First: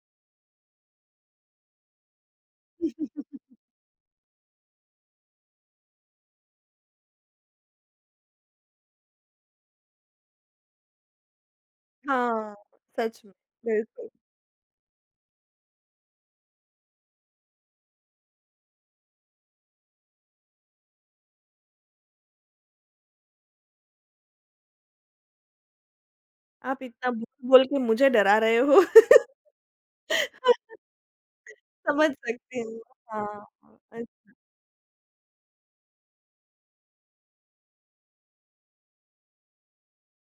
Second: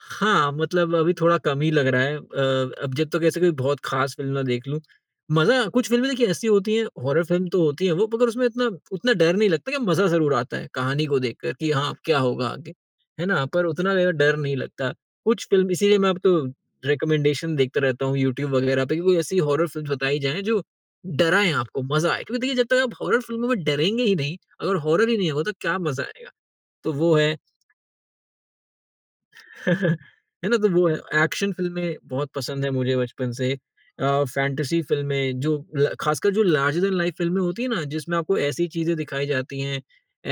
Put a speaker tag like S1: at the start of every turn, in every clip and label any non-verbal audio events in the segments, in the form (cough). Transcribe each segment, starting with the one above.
S1: हाँ, मतलब अभी थोड़ा कम ही लग रहा है अ, अब जब तक ऐसे कोई
S2: (chuckles)
S1: बहुत ख़ास फ़िल्म ना देख लूँ, मज़ा कुछ फ़िल्में देखिए ऐसी होती हैं, हॉरर फ़िल्म तो होती हैं वो मगर उसमें इतना उतना डर नहीं लगता लेकिन मज़ा ज़रूर आता है, कहानी को देखकर कि हाँ, अब क्या होगा
S2: हाँ,
S1: आगे,
S2: सच
S1: है
S2: में,
S1: ना? पर उतना
S2: बिल्कुल।
S1: ज़्यादा डर नहीं लगता। कुछ फ़िल्म इसीलिए मैं अब तो रिकमेंडेशन देखता रहता हूँ, यूट्यूब वगैरह पे कि कोई ऐसी हॉरर फ़िल्म्स बताई जाए, जो डराए आपको, मज़ा आए। क्योंकि देखिए जब तक आप हॉरर फ़िल्मों में डरेंगे ही नहीं, अगर हॉरर ही नहीं होगा तो क्या मज़ा आएगा,
S2: आप
S1: तो
S2: इतना
S1: वो है
S2: बोल-बोल के मुझे डरा रहे हो।
S1: (chuckles) है ना? तो
S2: (laughs)
S1: वो है। एक्शन फ़िल्में
S2: समझ
S1: बहुत
S2: सकती
S1: पसंद हैं
S2: हूँ।
S1: मुझे बचपन
S2: हाँ।
S1: से।
S2: अ,
S1: अ,
S2: अच्छा।
S1: फैंटेसी फ़िल्में जो ल ख़ासकर जो लार्जर देन लाइफ फ़िल्में होती हैं ना, जिसमें आपको ऐसी चीज़ें दिखाई जाती हैं,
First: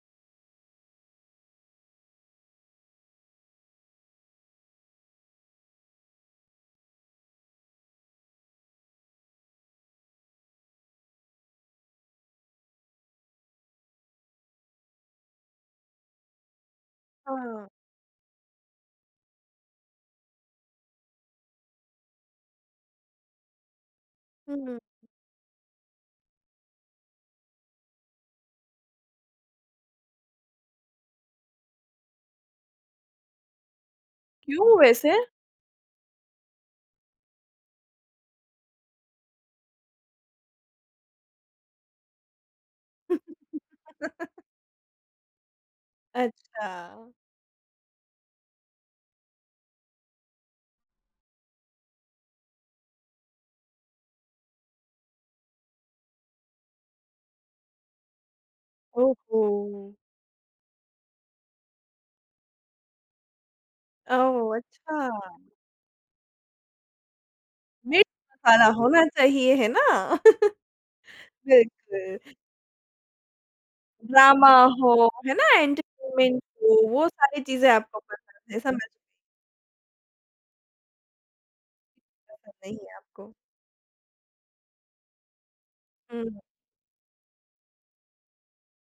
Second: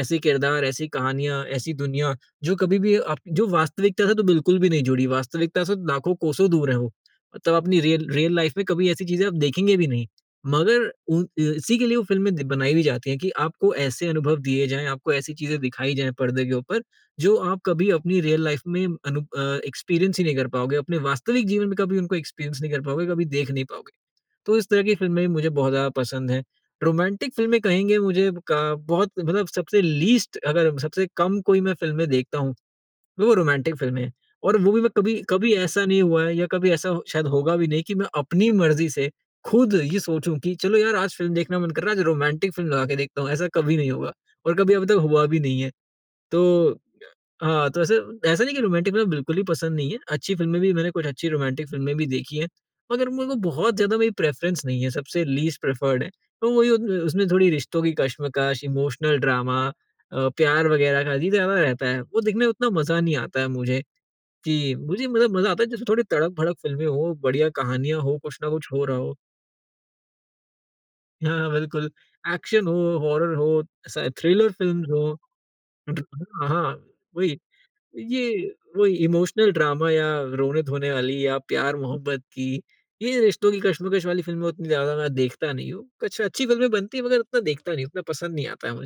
S1: ऐसे किरदार, ऐसी कहानियाँ, ऐसी दुनिया जो कभी भी आप जो वास्तविकता से तो बिल्कुल भी नहीं जुड़ी, वास्तविकता से तो लाखों कोसों दूर हैं वो, मतलब अपनी रियल रियल लाइफ में कभी ऐसी चीज़ें आप देखेंगे भी नहीं। मगर, उ इ इसी के लिए वो फ़िल्में बनाई भी जाती हैं कि आपको ऐसे अनुभव दिए जाएँ, आपको ऐसी चीज़ें दिखाई जाएँ परदे के ऊपर जो आप
S2: हाँ।
S1: कभी अपनी रियल लाइफ में अनु अ, एक्सपीरियंस ही नहीं कर पाओगे, अपने वास्तविक जीवन में कभी उनको एक्सपीरियंस नहीं कर पाओगे, कभी देख नहीं पाओगे।
S2: हुँ,
S1: तो इस
S2: हुँ।
S1: तरह की फ़िल्में भी मुझे बहुत ज़्यादा पसंद हैं। रोमांटिक फ़िल्में कहेंगे मुझे क बहुत मतलब सबसे लीस्ट अगर हम सबसे कम कोई मैं फ़िल्में देखता हूँ, वो रोमांटिक फ़िल्में। और वो
S2: क्यों
S1: भी मैं कभी
S2: वैसे?
S1: कभी ऐसा नहीं हुआ है या कभी ऐसा शायद होगा भी नहीं कि मैं अपनी मर्ज़ी से, खुद ये सोचूँ कि चलो यार आज फ़िल्म देखना मन कर रहा है आज रोमांटिक फ़िल्म लगा के देखता हूँ, ऐसा कभी नहीं होगा,
S2: (laughs)
S1: और कभी अभी तक हुआ भी नहीं है। तो य
S2: अच्छा।
S1: हाँ, तो ऐसे ऐसा नहीं है कि रोमांटिक फ़िल्में बिल्कुल ही पसंद नहीं हैं, अच्छी फ़िल्में भी मैंने कुछ अच्छी रोमांटिक फ़िल्में भी देखी हैं, मगर मेरे को बहुत ज़्यादा मेरी प्रेफरेंस नहीं है सबसे लीस्ट प्रिफर्ड हैं। तो मुझे उस उसमें थोड़ी रिश्तों की कशमकश,
S2: ओह
S1: इमोशनल ड्रामा
S2: हो!
S1: अ, प्यार वगैरह का ही ज़्यादा रहता है, वो देखने में उतना मज़ा नहीं आता है मुझे,
S2: ओह
S1: कि
S2: अच्छा!
S1: मुझे मतलब मज़ा आता है जैसे थोड़ी तड़क-भड़क फ़िल्में हो, बढ़िया कहानियाँ हो, कुछ न
S2: मिर्च-मसाला
S1: कुछ हो रहा
S2: होना
S1: हो।
S2: चाहिए, है ना? (chuckles)
S1: हाँ, बिल्कुल।
S2: बिल्कुल।
S1: एक्शन हो, हॉरर हो, स
S2: इमोशनल ड्रामा
S1: थ्रिलर फ़िल्म्स
S2: हो,
S1: हो,
S2: है ना
S1: (unintelligible)
S2: एंटरटेनमेंट
S1: अ, हाँ,
S2: हो, वो
S1: वही
S2: सारी चीज़ें आपको
S1: ये
S2: पसंद हैं, समझ
S1: वही इमोशनल ड्रामा या रोने-धोने वाली या प्यार-मोहब्बत
S2: पसंद
S1: की,
S2: नहीं है
S1: ये
S2: आपको।
S1: रिश्तों की कशमकश वाली फ़िल्में उतनी ज़्यादा मैं देखता नहीं हूँ। कुछ
S2: हुँ।
S1: अच्छी फ़िल्में बनती है मगर उतना देखता नहीं हूँ, उतना पसंद नहीं आता है मुझे।